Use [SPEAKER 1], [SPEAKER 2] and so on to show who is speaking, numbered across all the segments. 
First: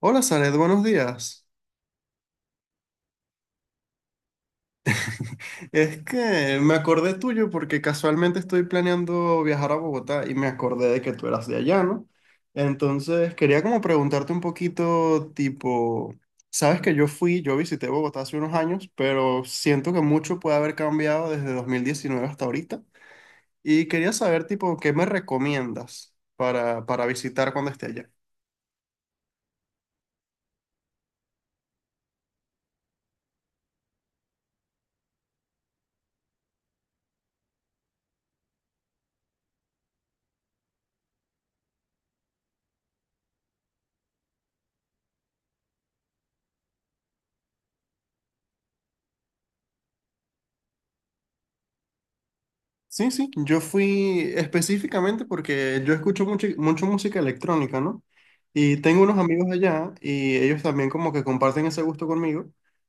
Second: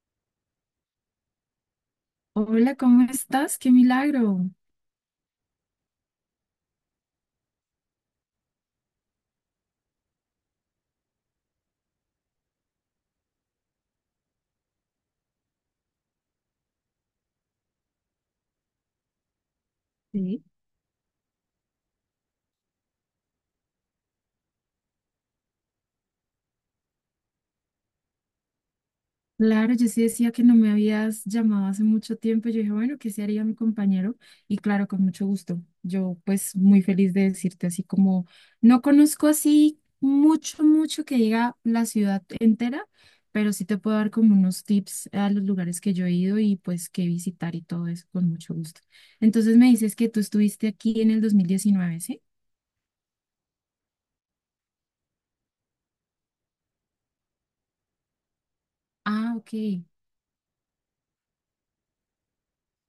[SPEAKER 1] Hola, Sanet, buenos días.
[SPEAKER 2] Hola, ¿cómo estás? ¡Qué milagro!
[SPEAKER 1] Es que me acordé tuyo porque casualmente estoy planeando viajar a Bogotá y me acordé de que tú eras de allá, ¿no? Entonces quería como preguntarte un poquito, tipo, sabes que yo visité Bogotá hace unos años, pero siento que mucho puede haber cambiado desde 2019 hasta ahorita y quería saber, tipo, ¿qué me recomiendas para visitar cuando esté allá?
[SPEAKER 2] Claro, yo sí decía que no me habías llamado hace mucho tiempo. Yo dije, bueno, ¿qué se haría mi compañero? Y claro, con mucho gusto. Yo pues muy feliz de decirte así como no conozco así mucho, mucho que diga la ciudad entera, pero sí te puedo dar como unos tips a los lugares que yo he ido y pues qué visitar y todo eso con mucho gusto. Entonces me dices que tú estuviste aquí en el 2019, ¿sí?
[SPEAKER 1] Sí, sí, yo fui específicamente porque yo escucho mucho, mucho música electrónica, ¿no? Y tengo unos
[SPEAKER 2] Ah,
[SPEAKER 1] amigos
[SPEAKER 2] ok.
[SPEAKER 1] allá y ellos también como que comparten ese gusto conmigo.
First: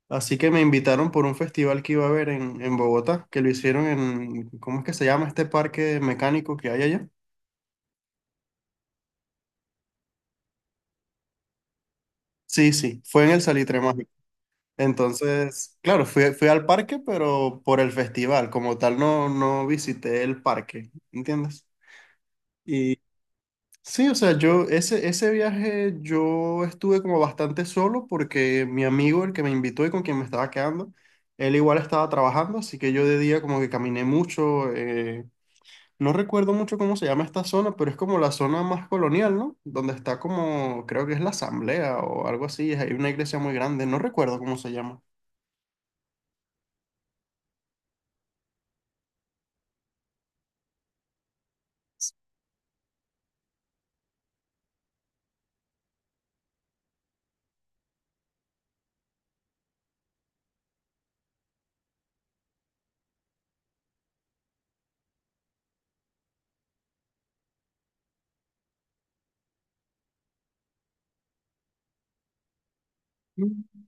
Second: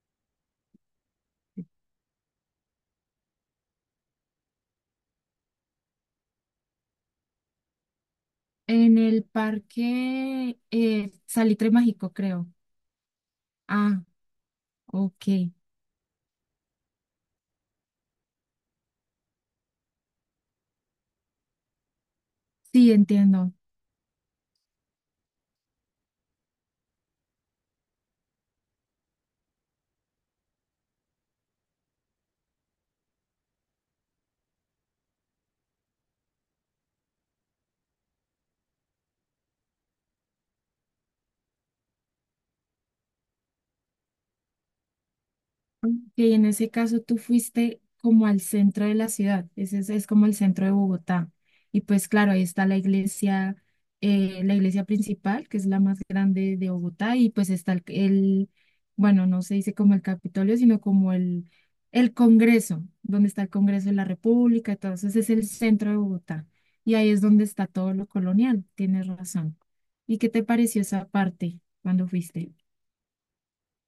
[SPEAKER 1] Así que me invitaron por un festival que iba a haber en Bogotá, que lo hicieron en, ¿cómo es que se llama este parque mecánico que hay allá?
[SPEAKER 2] En el parque Salitre Mágico, creo.
[SPEAKER 1] Sí, sí, fue en el Salitre
[SPEAKER 2] Ah,
[SPEAKER 1] Mágico.
[SPEAKER 2] ok.
[SPEAKER 1] Entonces, claro, fui al parque, pero por el festival, como tal no visité el parque, ¿entiendes?
[SPEAKER 2] Sí, entiendo.
[SPEAKER 1] Sí, o sea, yo ese viaje yo estuve como bastante solo porque mi amigo, el que me invitó y con quien me estaba quedando, él igual estaba trabajando, así que yo de día como que caminé mucho. No recuerdo mucho cómo se llama esta zona, pero es como la zona más colonial, ¿no? Donde está como, creo que es la asamblea o algo así, hay una iglesia muy grande, no recuerdo cómo se llama.
[SPEAKER 2] Que en ese caso tú fuiste como al centro de la ciudad, ese es como el centro de Bogotá. Y pues claro, ahí está la iglesia principal, que es la más grande de Bogotá, y pues está bueno, no se dice como el Capitolio, sino como el Congreso, donde está el Congreso de la República, entonces es el centro de Bogotá. Y ahí es donde está todo lo colonial, tienes razón. ¿Y qué te pareció esa parte cuando fuiste?
[SPEAKER 1] Mm,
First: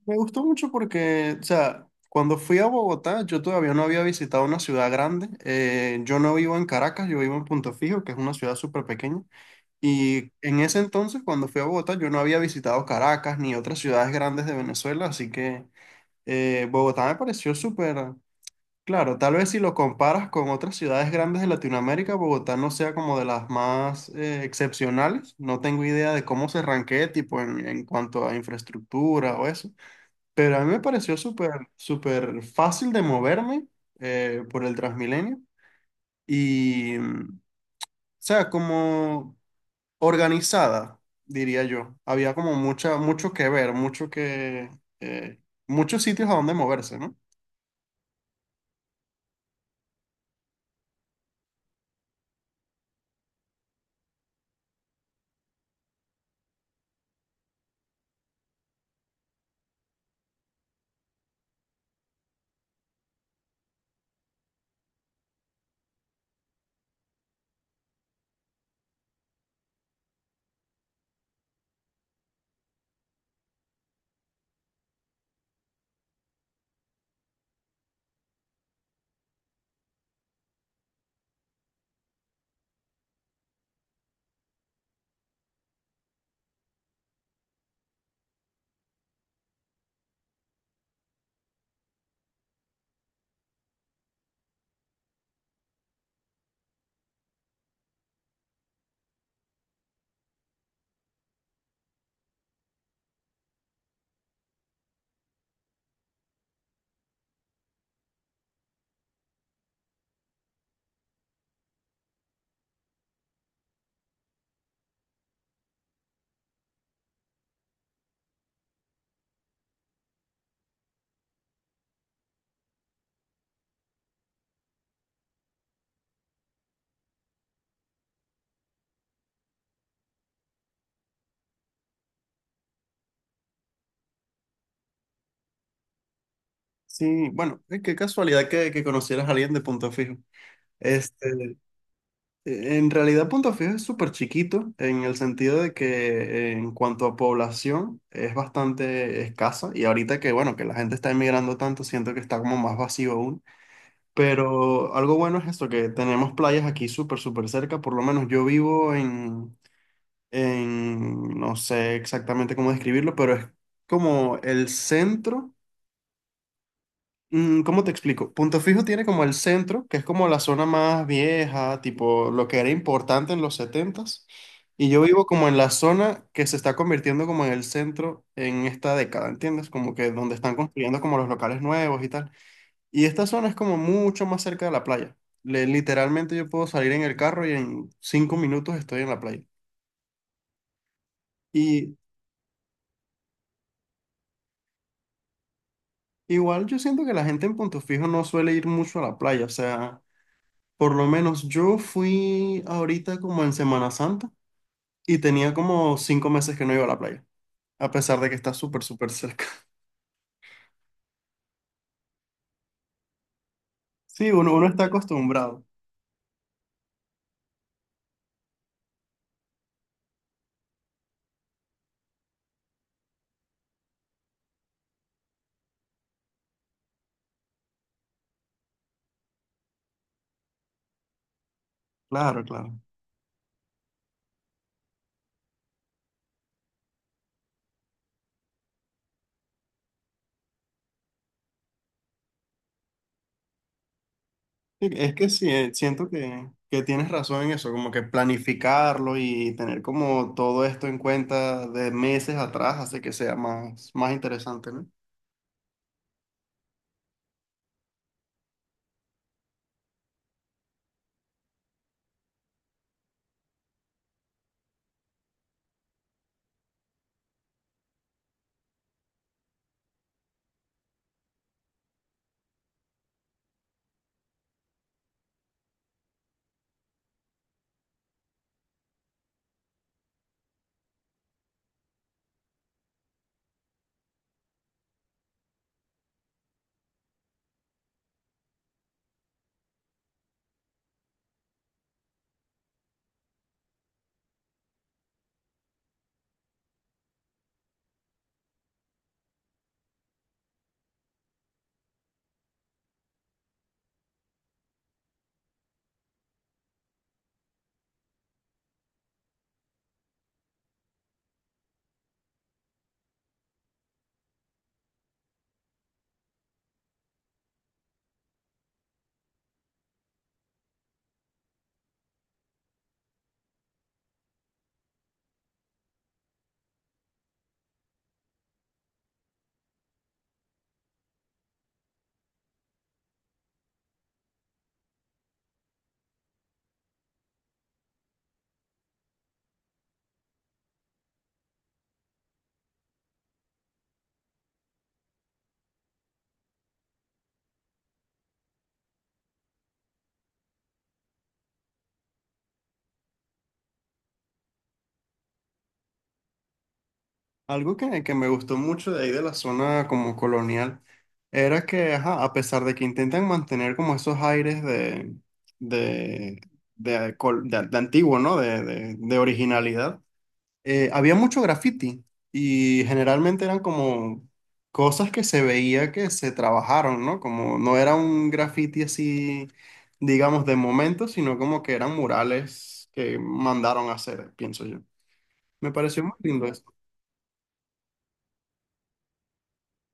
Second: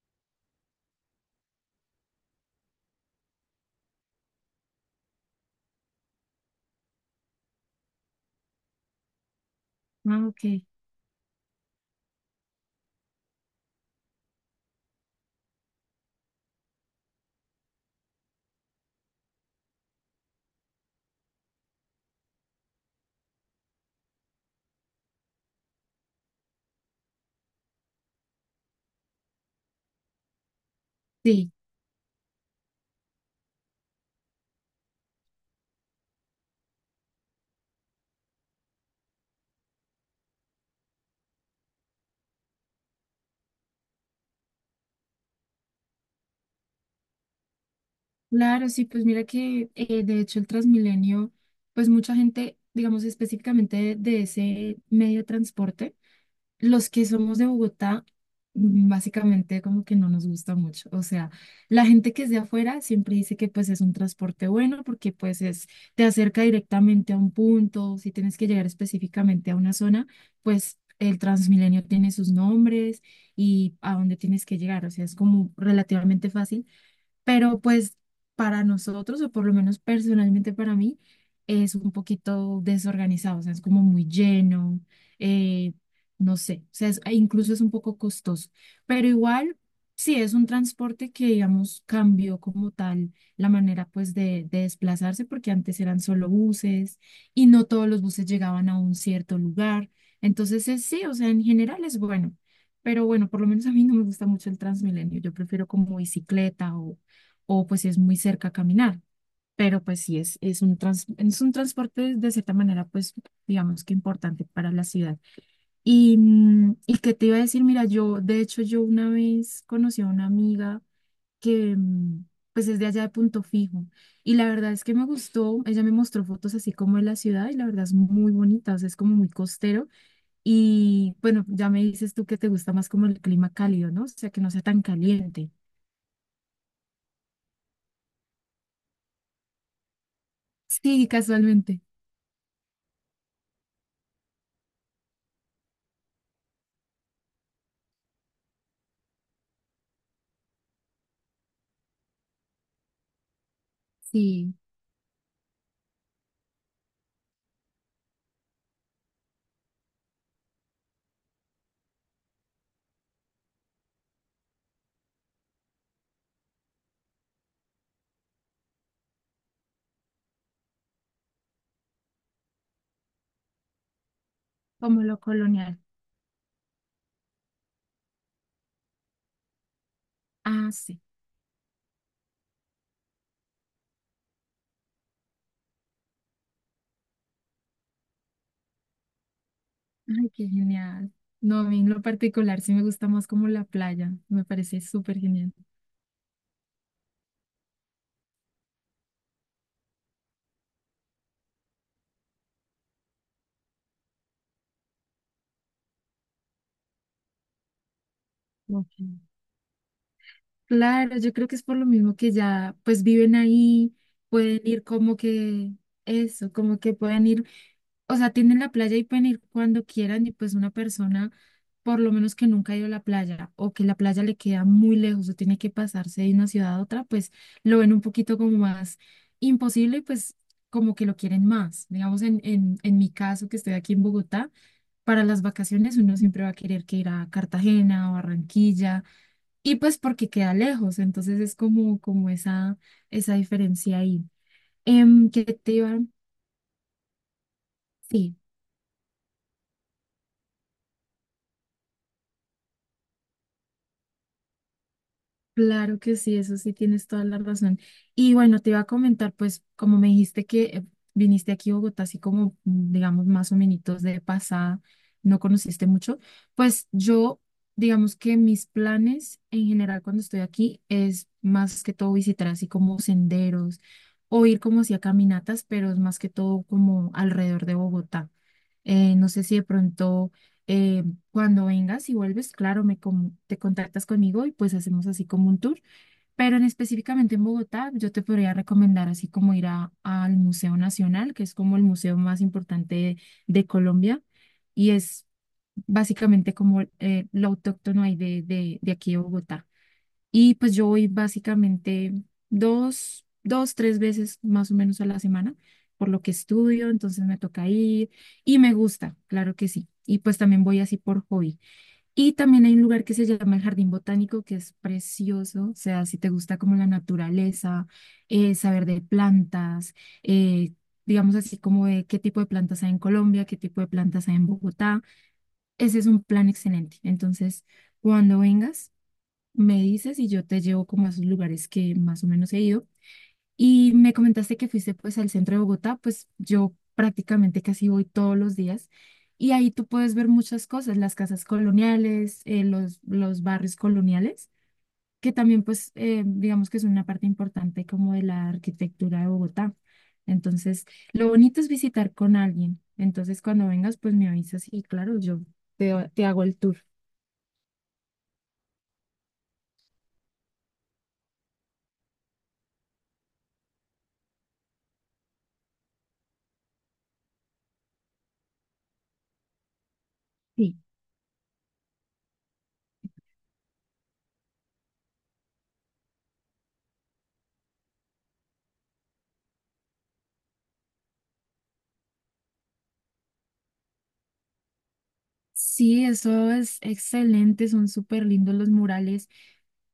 [SPEAKER 1] Me gustó mucho porque, o sea, cuando fui a Bogotá, yo todavía no había visitado una ciudad grande. Yo no vivo en Caracas, yo vivo en Punto Fijo, que es una ciudad súper pequeña.
[SPEAKER 2] Ah,
[SPEAKER 1] Y
[SPEAKER 2] ok.
[SPEAKER 1] en ese entonces, cuando fui a Bogotá, yo no había visitado Caracas ni otras ciudades grandes de Venezuela, así que Bogotá me pareció súper, claro, tal vez si lo comparas con otras ciudades grandes de Latinoamérica, Bogotá no sea como de las más excepcionales. No tengo idea de cómo se ranquee, tipo, en cuanto a infraestructura o eso, pero a mí me pareció
[SPEAKER 2] Sí.
[SPEAKER 1] súper, súper fácil de moverme por el Transmilenio y, o sea, como organizada, diría yo. Había como mucho que ver, eh, muchos sitios a donde moverse, ¿no?
[SPEAKER 2] Claro, sí, pues mira que de hecho el Transmilenio, pues mucha gente, digamos específicamente de ese medio de transporte, los que somos de Bogotá, básicamente como que no nos gusta mucho. O sea, la gente que es de afuera siempre dice que pues es un transporte bueno porque pues es, te acerca directamente a un punto, si tienes que llegar específicamente a una zona, pues el Transmilenio tiene sus nombres y a dónde tienes que llegar, o sea, es como relativamente fácil, pero pues para nosotros, o por lo menos personalmente para mí, es un poquito desorganizado, o sea, es como muy lleno. eh, no sé, o sea, e incluso es un poco costoso, pero igual sí es un transporte que, digamos, cambió como tal la manera pues de desplazarse, porque antes eran solo buses y no todos los buses llegaban a un cierto lugar, entonces sí, o sea, en general es bueno. Pero bueno, por lo menos a mí no me gusta mucho el Transmilenio. Yo prefiero como bicicleta o pues si es muy cerca caminar. Pero pues sí, es un transporte de cierta manera, pues digamos que importante para la ciudad. Y que te iba a decir, mira, yo, de hecho, yo una vez conocí a una amiga que pues es de allá de Punto Fijo. Y la verdad es que me gustó, ella me mostró fotos así como de la ciudad y la verdad es muy bonita, o sea, es como muy costero. Y bueno, ya me dices tú que te gusta más como el clima cálido, ¿no? O sea, que no sea tan caliente.
[SPEAKER 1] Sí, bueno, qué casualidad que conocieras a alguien de Punto Fijo.
[SPEAKER 2] Sí,
[SPEAKER 1] Este,
[SPEAKER 2] casualmente.
[SPEAKER 1] En realidad, Punto Fijo es súper chiquito en el sentido de que en cuanto a población es bastante escasa y ahorita que, bueno, que la gente está emigrando tanto, siento que está como más vacío aún.
[SPEAKER 2] Sí.
[SPEAKER 1] Pero algo bueno es esto, que tenemos playas aquí súper, súper cerca, por lo menos en, no sé exactamente cómo describirlo, pero es como el centro. ¿Cómo te explico? Punto Fijo tiene como el centro, que es como la zona más vieja, tipo lo que era importante en los setentas. Y yo
[SPEAKER 2] Como lo
[SPEAKER 1] vivo como en la
[SPEAKER 2] colonial.
[SPEAKER 1] zona que se está convirtiendo como en el centro en esta década, ¿entiendes? Como que donde están
[SPEAKER 2] Ah,
[SPEAKER 1] construyendo
[SPEAKER 2] sí.
[SPEAKER 1] como los locales nuevos y tal. Y esta zona es como mucho más cerca de la playa. Literalmente yo puedo salir en el carro y en 5 minutos estoy en la playa.
[SPEAKER 2] Ay, qué genial. No, a mí en
[SPEAKER 1] Y
[SPEAKER 2] lo particular sí me gusta más como la playa. Me parece súper genial.
[SPEAKER 1] igual yo siento que la gente en Punto Fijo no suele ir mucho a la playa, o sea... Por lo menos yo fui ahorita como en Semana Santa y tenía como 5 meses que no iba a la playa, a pesar de que está súper,
[SPEAKER 2] Ok.
[SPEAKER 1] súper cerca.
[SPEAKER 2] Claro, yo creo que es por lo mismo que ya pues viven ahí,
[SPEAKER 1] Sí, uno,
[SPEAKER 2] pueden
[SPEAKER 1] uno
[SPEAKER 2] ir
[SPEAKER 1] está
[SPEAKER 2] como
[SPEAKER 1] acostumbrado.
[SPEAKER 2] que eso, como que pueden ir, o sea, tienen la playa y pueden ir cuando quieran y pues una persona, por lo menos que nunca ha ido a la playa o que la playa le queda muy lejos o tiene que pasarse de una ciudad a otra, pues lo ven un poquito como más imposible y pues como que lo quieren más. Digamos, en,
[SPEAKER 1] Claro,
[SPEAKER 2] en,
[SPEAKER 1] claro.
[SPEAKER 2] en mi caso, que estoy aquí en Bogotá, para las vacaciones uno siempre va a querer que ir a Cartagena o Barranquilla y pues porque queda lejos, entonces es como esa diferencia ahí.
[SPEAKER 1] Sí, es que
[SPEAKER 2] ¿Qué
[SPEAKER 1] sí,
[SPEAKER 2] te iba?
[SPEAKER 1] siento que tienes razón en eso, como que
[SPEAKER 2] Sí.
[SPEAKER 1] planificarlo y tener como todo esto en cuenta de meses atrás hace que sea más, más interesante, ¿no?
[SPEAKER 2] Claro que sí, eso sí tienes toda la razón. Y bueno, te iba a comentar, pues, como me dijiste que viniste aquí a Bogotá, así como, digamos, más o menos de pasada, no conociste mucho, pues yo, digamos que mis planes en general cuando estoy aquí es más que todo visitar así como senderos o ir como así a caminatas, pero es más que todo como alrededor de Bogotá. No sé si de pronto eh, cuando vengas y vuelves, claro, te contactas conmigo y pues hacemos así como un tour. Pero en específicamente en Bogotá, yo te podría recomendar así como ir al Museo Nacional, que es como el museo más importante de Colombia y es básicamente como lo autóctono ahí de aquí de Bogotá. Y pues yo voy básicamente dos, tres veces más o menos a la semana, por lo que estudio, entonces me toca ir y me gusta, claro que sí. Y pues también voy así por hobby. Y también hay un lugar que se llama el Jardín Botánico, que es precioso. O sea, si te gusta como la naturaleza, saber de plantas, eh, digamos así como de qué tipo de plantas hay en Colombia, qué tipo de plantas hay en Bogotá, ese es un plan excelente. Entonces, cuando vengas, me dices y yo te llevo como a esos lugares que más o menos he ido. Y me comentaste que fuiste pues al centro de Bogotá, pues yo prácticamente casi voy todos los días y ahí tú puedes ver muchas cosas, las casas coloniales, los barrios coloniales, que también pues digamos que es una parte importante como de la arquitectura de Bogotá. Entonces, lo bonito es visitar con alguien. Entonces, cuando vengas, pues me avisas y claro, yo te hago el tour.
[SPEAKER 1] Algo que me gustó mucho de ahí de la zona como colonial era que, ajá, a pesar de que intentan mantener como esos aires de, de antiguo, ¿no? De originalidad,
[SPEAKER 2] Sí.
[SPEAKER 1] había mucho graffiti y generalmente eran como cosas que se veía que se trabajaron, ¿no? Como no era un graffiti así, digamos, de momento, sino como que eran murales que mandaron a hacer, pienso yo. Me pareció
[SPEAKER 2] Sí,
[SPEAKER 1] muy lindo.
[SPEAKER 2] eso es excelente, son súper lindos los murales.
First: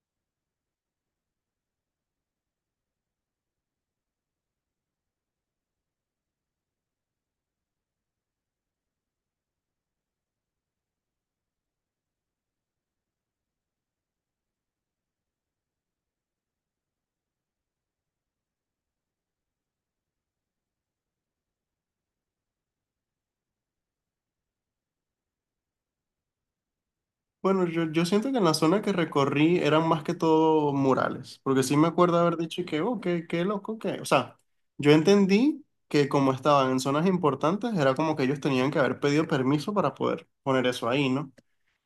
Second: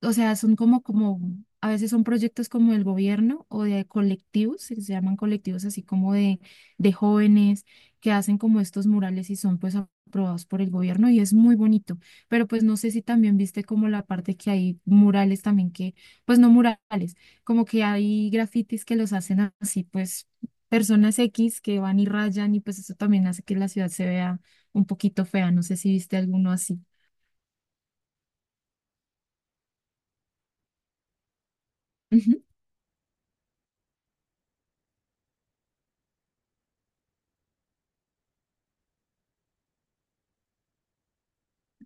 [SPEAKER 2] O sea, son como, a veces son proyectos como del gobierno o de colectivos, que se llaman colectivos así como de jóvenes que hacen como estos murales y son pues aprobados por el gobierno y es muy bonito. Pero pues no sé si también viste como la parte que hay murales también que, pues no murales, como que hay grafitis que los hacen así pues personas X que van y rayan y pues eso también hace que la ciudad se vea un poquito fea. No sé si viste alguno así.
[SPEAKER 1] Bueno, yo siento que en la zona que recorrí eran más que todo murales, porque sí me acuerdo haber
[SPEAKER 2] Ujú.
[SPEAKER 1] dicho que, oh, qué loco, que... O sea, yo entendí que como estaban en zonas importantes, era como que ellos tenían que haber pedido permiso para poder poner eso ahí, ¿no?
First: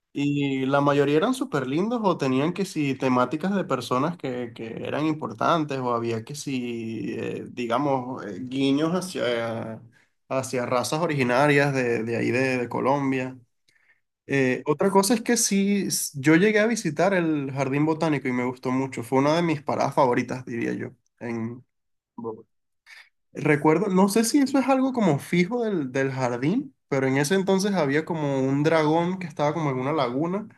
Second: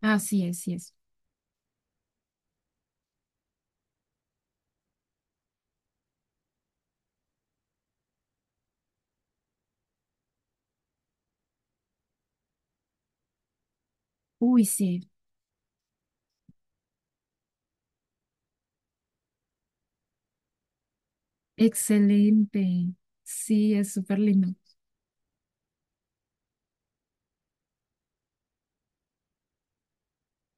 [SPEAKER 2] Así es,
[SPEAKER 1] Y
[SPEAKER 2] sí
[SPEAKER 1] la
[SPEAKER 2] es.
[SPEAKER 1] mayoría eran súper lindos o tenían que si temáticas de personas que eran importantes o había que si, digamos, guiños hacia razas originarias de ahí de Colombia.
[SPEAKER 2] Uy,
[SPEAKER 1] Otra
[SPEAKER 2] sí.
[SPEAKER 1] cosa es que sí, yo llegué a visitar el Jardín Botánico y me gustó mucho. Fue una de mis paradas favoritas, diría yo. En... Bogotá.
[SPEAKER 2] Excelente. Sí,
[SPEAKER 1] Recuerdo,
[SPEAKER 2] es
[SPEAKER 1] no
[SPEAKER 2] súper
[SPEAKER 1] sé si
[SPEAKER 2] lindo.
[SPEAKER 1] eso es algo como fijo del jardín, pero en ese entonces había como un dragón que estaba como en una laguna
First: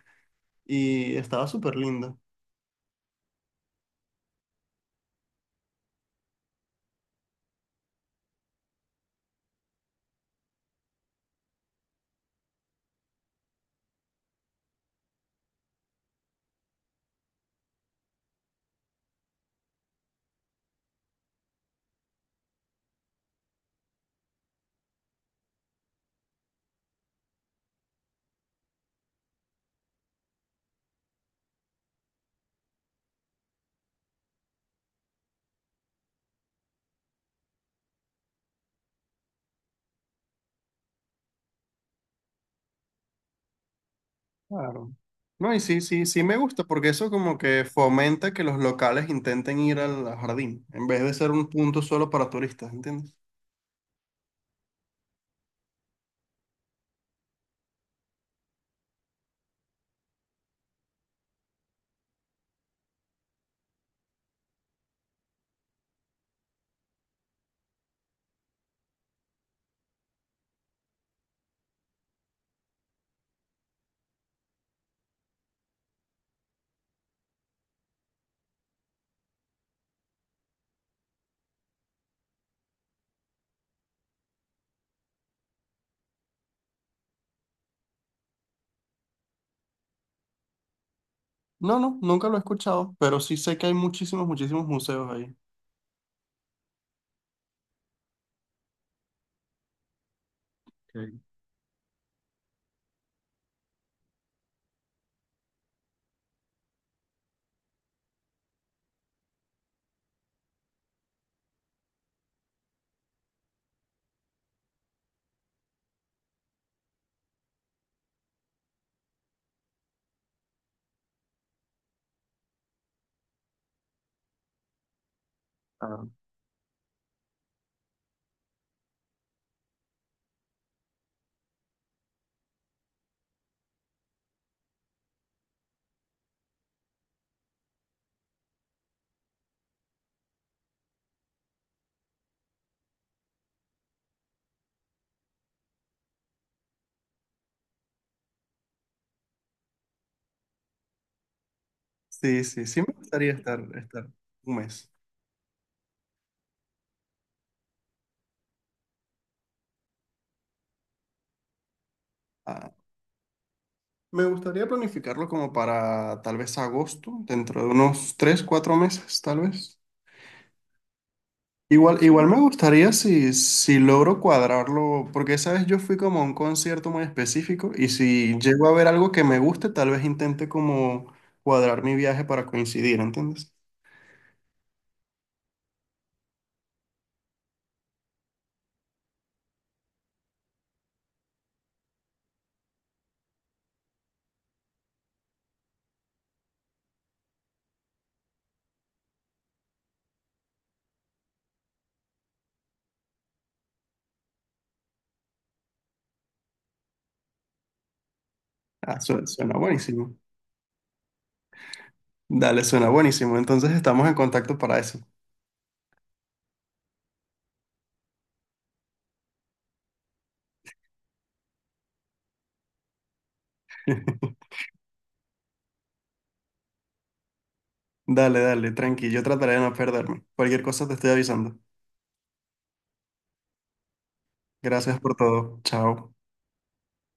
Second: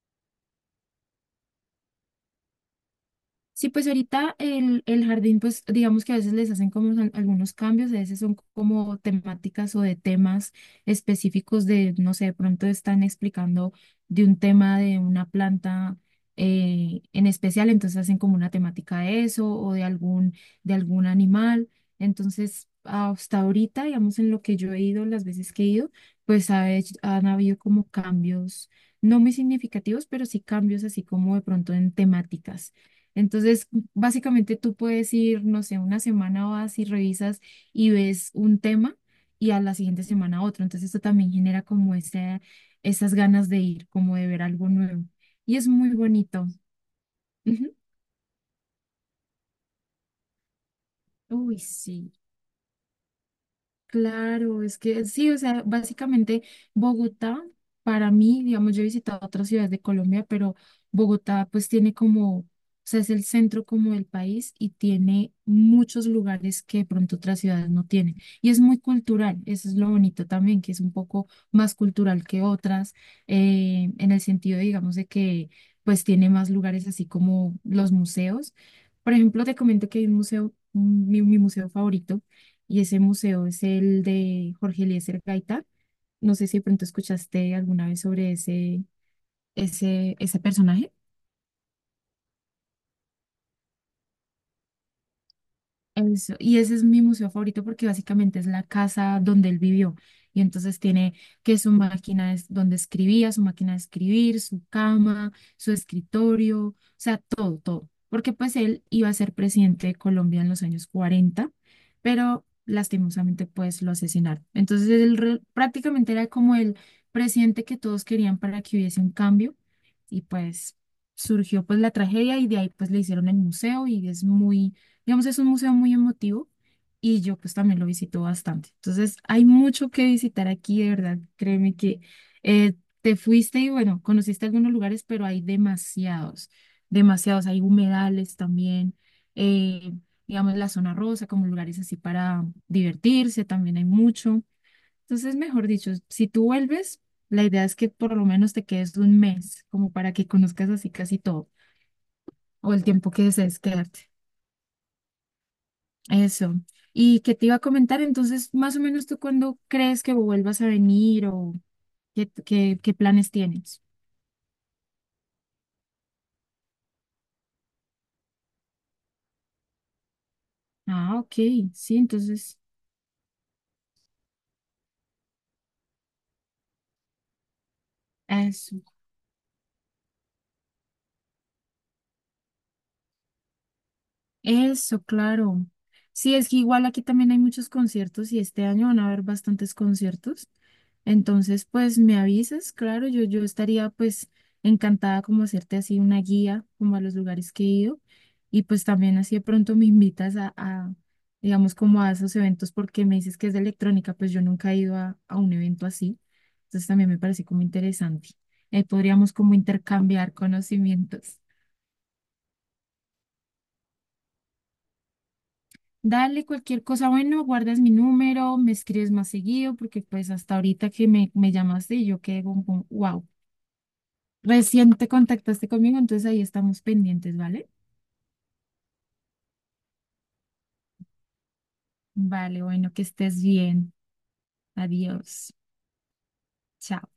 [SPEAKER 1] y estaba súper lindo.
[SPEAKER 2] Sí, pues ahorita el jardín, pues digamos que a veces les hacen como algunos cambios, a veces son como temáticas o de temas específicos de, no sé, de pronto están explicando de un tema de una planta en especial, entonces hacen como una temática de eso o de algún animal. Entonces, hasta ahorita, digamos, en lo que yo he ido, las veces que he ido, pues han habido como cambios, no muy significativos, pero sí cambios así como de pronto en temáticas. Entonces, básicamente tú puedes ir, no sé, una semana vas y revisas y ves un tema y a la siguiente semana otro. Entonces, esto también genera como ese, esas ganas de ir, como de ver algo
[SPEAKER 1] Claro.
[SPEAKER 2] nuevo.
[SPEAKER 1] No,
[SPEAKER 2] Y
[SPEAKER 1] y
[SPEAKER 2] es
[SPEAKER 1] sí,
[SPEAKER 2] muy
[SPEAKER 1] sí, sí me
[SPEAKER 2] bonito.
[SPEAKER 1] gusta porque eso como que
[SPEAKER 2] Ujú.
[SPEAKER 1] fomenta que los locales intenten ir al jardín en vez de ser un
[SPEAKER 2] Uy,
[SPEAKER 1] punto solo
[SPEAKER 2] sí.
[SPEAKER 1] para turistas, ¿entiendes?
[SPEAKER 2] Claro, es que sí, o sea, básicamente Bogotá, para mí, digamos, yo he visitado otras ciudades de Colombia, pero Bogotá pues tiene como, o sea, es el centro como del país y tiene muchos lugares que de pronto otras ciudades no tienen. Y es muy cultural, eso es lo bonito también, que es un poco más cultural que otras, en el sentido, digamos, de que pues tiene más lugares así como los museos. Por ejemplo, te comento que hay un museo, mi museo favorito, y ese museo es el de Jorge Eliezer Gaitán. No sé si de pronto escuchaste alguna vez sobre ese personaje.
[SPEAKER 1] No, no, nunca lo he escuchado, pero sí sé que hay muchísimos, muchísimos museos ahí.
[SPEAKER 2] Eso, y ese es mi museo favorito porque básicamente es la casa donde él vivió. Y entonces
[SPEAKER 1] Ok.
[SPEAKER 2] tiene que su máquina es donde escribía, su máquina de escribir, su cama, su escritorio, o sea, todo, todo. Porque pues él iba a ser presidente de Colombia en los años cuarenta, pero lastimosamente pues lo asesinaron. Entonces él prácticamente era como el presidente que todos querían para que hubiese un cambio y pues surgió pues la tragedia y de ahí pues le hicieron el museo y es muy digamos, es un museo muy
[SPEAKER 1] Ah,
[SPEAKER 2] emotivo y yo pues también lo visito bastante. Entonces, hay mucho que visitar aquí, de verdad. Créeme que eh, te fuiste y bueno, conociste algunos lugares, pero hay demasiados, demasiados. Hay humedales también, eh, digamos, la zona rosa, como lugares así para divertirse, también hay mucho. Entonces, mejor dicho, si tú vuelves, la idea es que por lo menos te quedes un mes, como para que conozcas así casi todo,
[SPEAKER 1] sí, sí,
[SPEAKER 2] o
[SPEAKER 1] sí
[SPEAKER 2] el
[SPEAKER 1] me
[SPEAKER 2] tiempo que
[SPEAKER 1] gustaría
[SPEAKER 2] desees
[SPEAKER 1] estar
[SPEAKER 2] quedarte.
[SPEAKER 1] 1 mes.
[SPEAKER 2] Eso. ¿Y qué te iba a comentar? Entonces, ¿más o menos tú cuándo crees que vuelvas a venir o qué,
[SPEAKER 1] Ah,
[SPEAKER 2] qué, qué planes tienes?
[SPEAKER 1] me gustaría planificarlo como para tal vez agosto, dentro de unos 3, 4 meses, tal vez.
[SPEAKER 2] Ah, ok, sí,
[SPEAKER 1] Igual, igual me
[SPEAKER 2] entonces,
[SPEAKER 1] gustaría si logro cuadrarlo, porque esa vez yo fui como a un concierto muy específico y si llego a
[SPEAKER 2] eso.
[SPEAKER 1] ver algo que me guste, tal vez intente como cuadrar mi viaje para coincidir, ¿entiendes?
[SPEAKER 2] Eso, claro. Sí, es que igual aquí también hay muchos conciertos y este año van a haber bastantes conciertos. Entonces, pues me avisas, claro, yo estaría pues encantada como hacerte así una guía como a los lugares que he ido y pues también así de pronto me invitas a, digamos, como a esos eventos porque me dices que es de electrónica, pues yo nunca he ido a un evento así. Entonces también me parece como interesante.
[SPEAKER 1] Ah,
[SPEAKER 2] Podríamos como
[SPEAKER 1] suena buenísimo.
[SPEAKER 2] intercambiar conocimientos.
[SPEAKER 1] Dale, suena buenísimo. Entonces estamos en contacto para eso.
[SPEAKER 2] Dale, cualquier cosa, bueno, guardas mi número, me escribes más seguido, porque pues hasta ahorita que me llamaste y yo quedé como, wow, recién te contactaste conmigo, entonces ahí estamos pendientes, ¿vale?
[SPEAKER 1] Dale, dale, tranqui. Yo trataré de no perderme. Cualquier cosa te estoy avisando.
[SPEAKER 2] Vale, bueno, que estés bien.
[SPEAKER 1] Gracias por
[SPEAKER 2] Adiós.
[SPEAKER 1] todo. Chao.
[SPEAKER 2] Chao.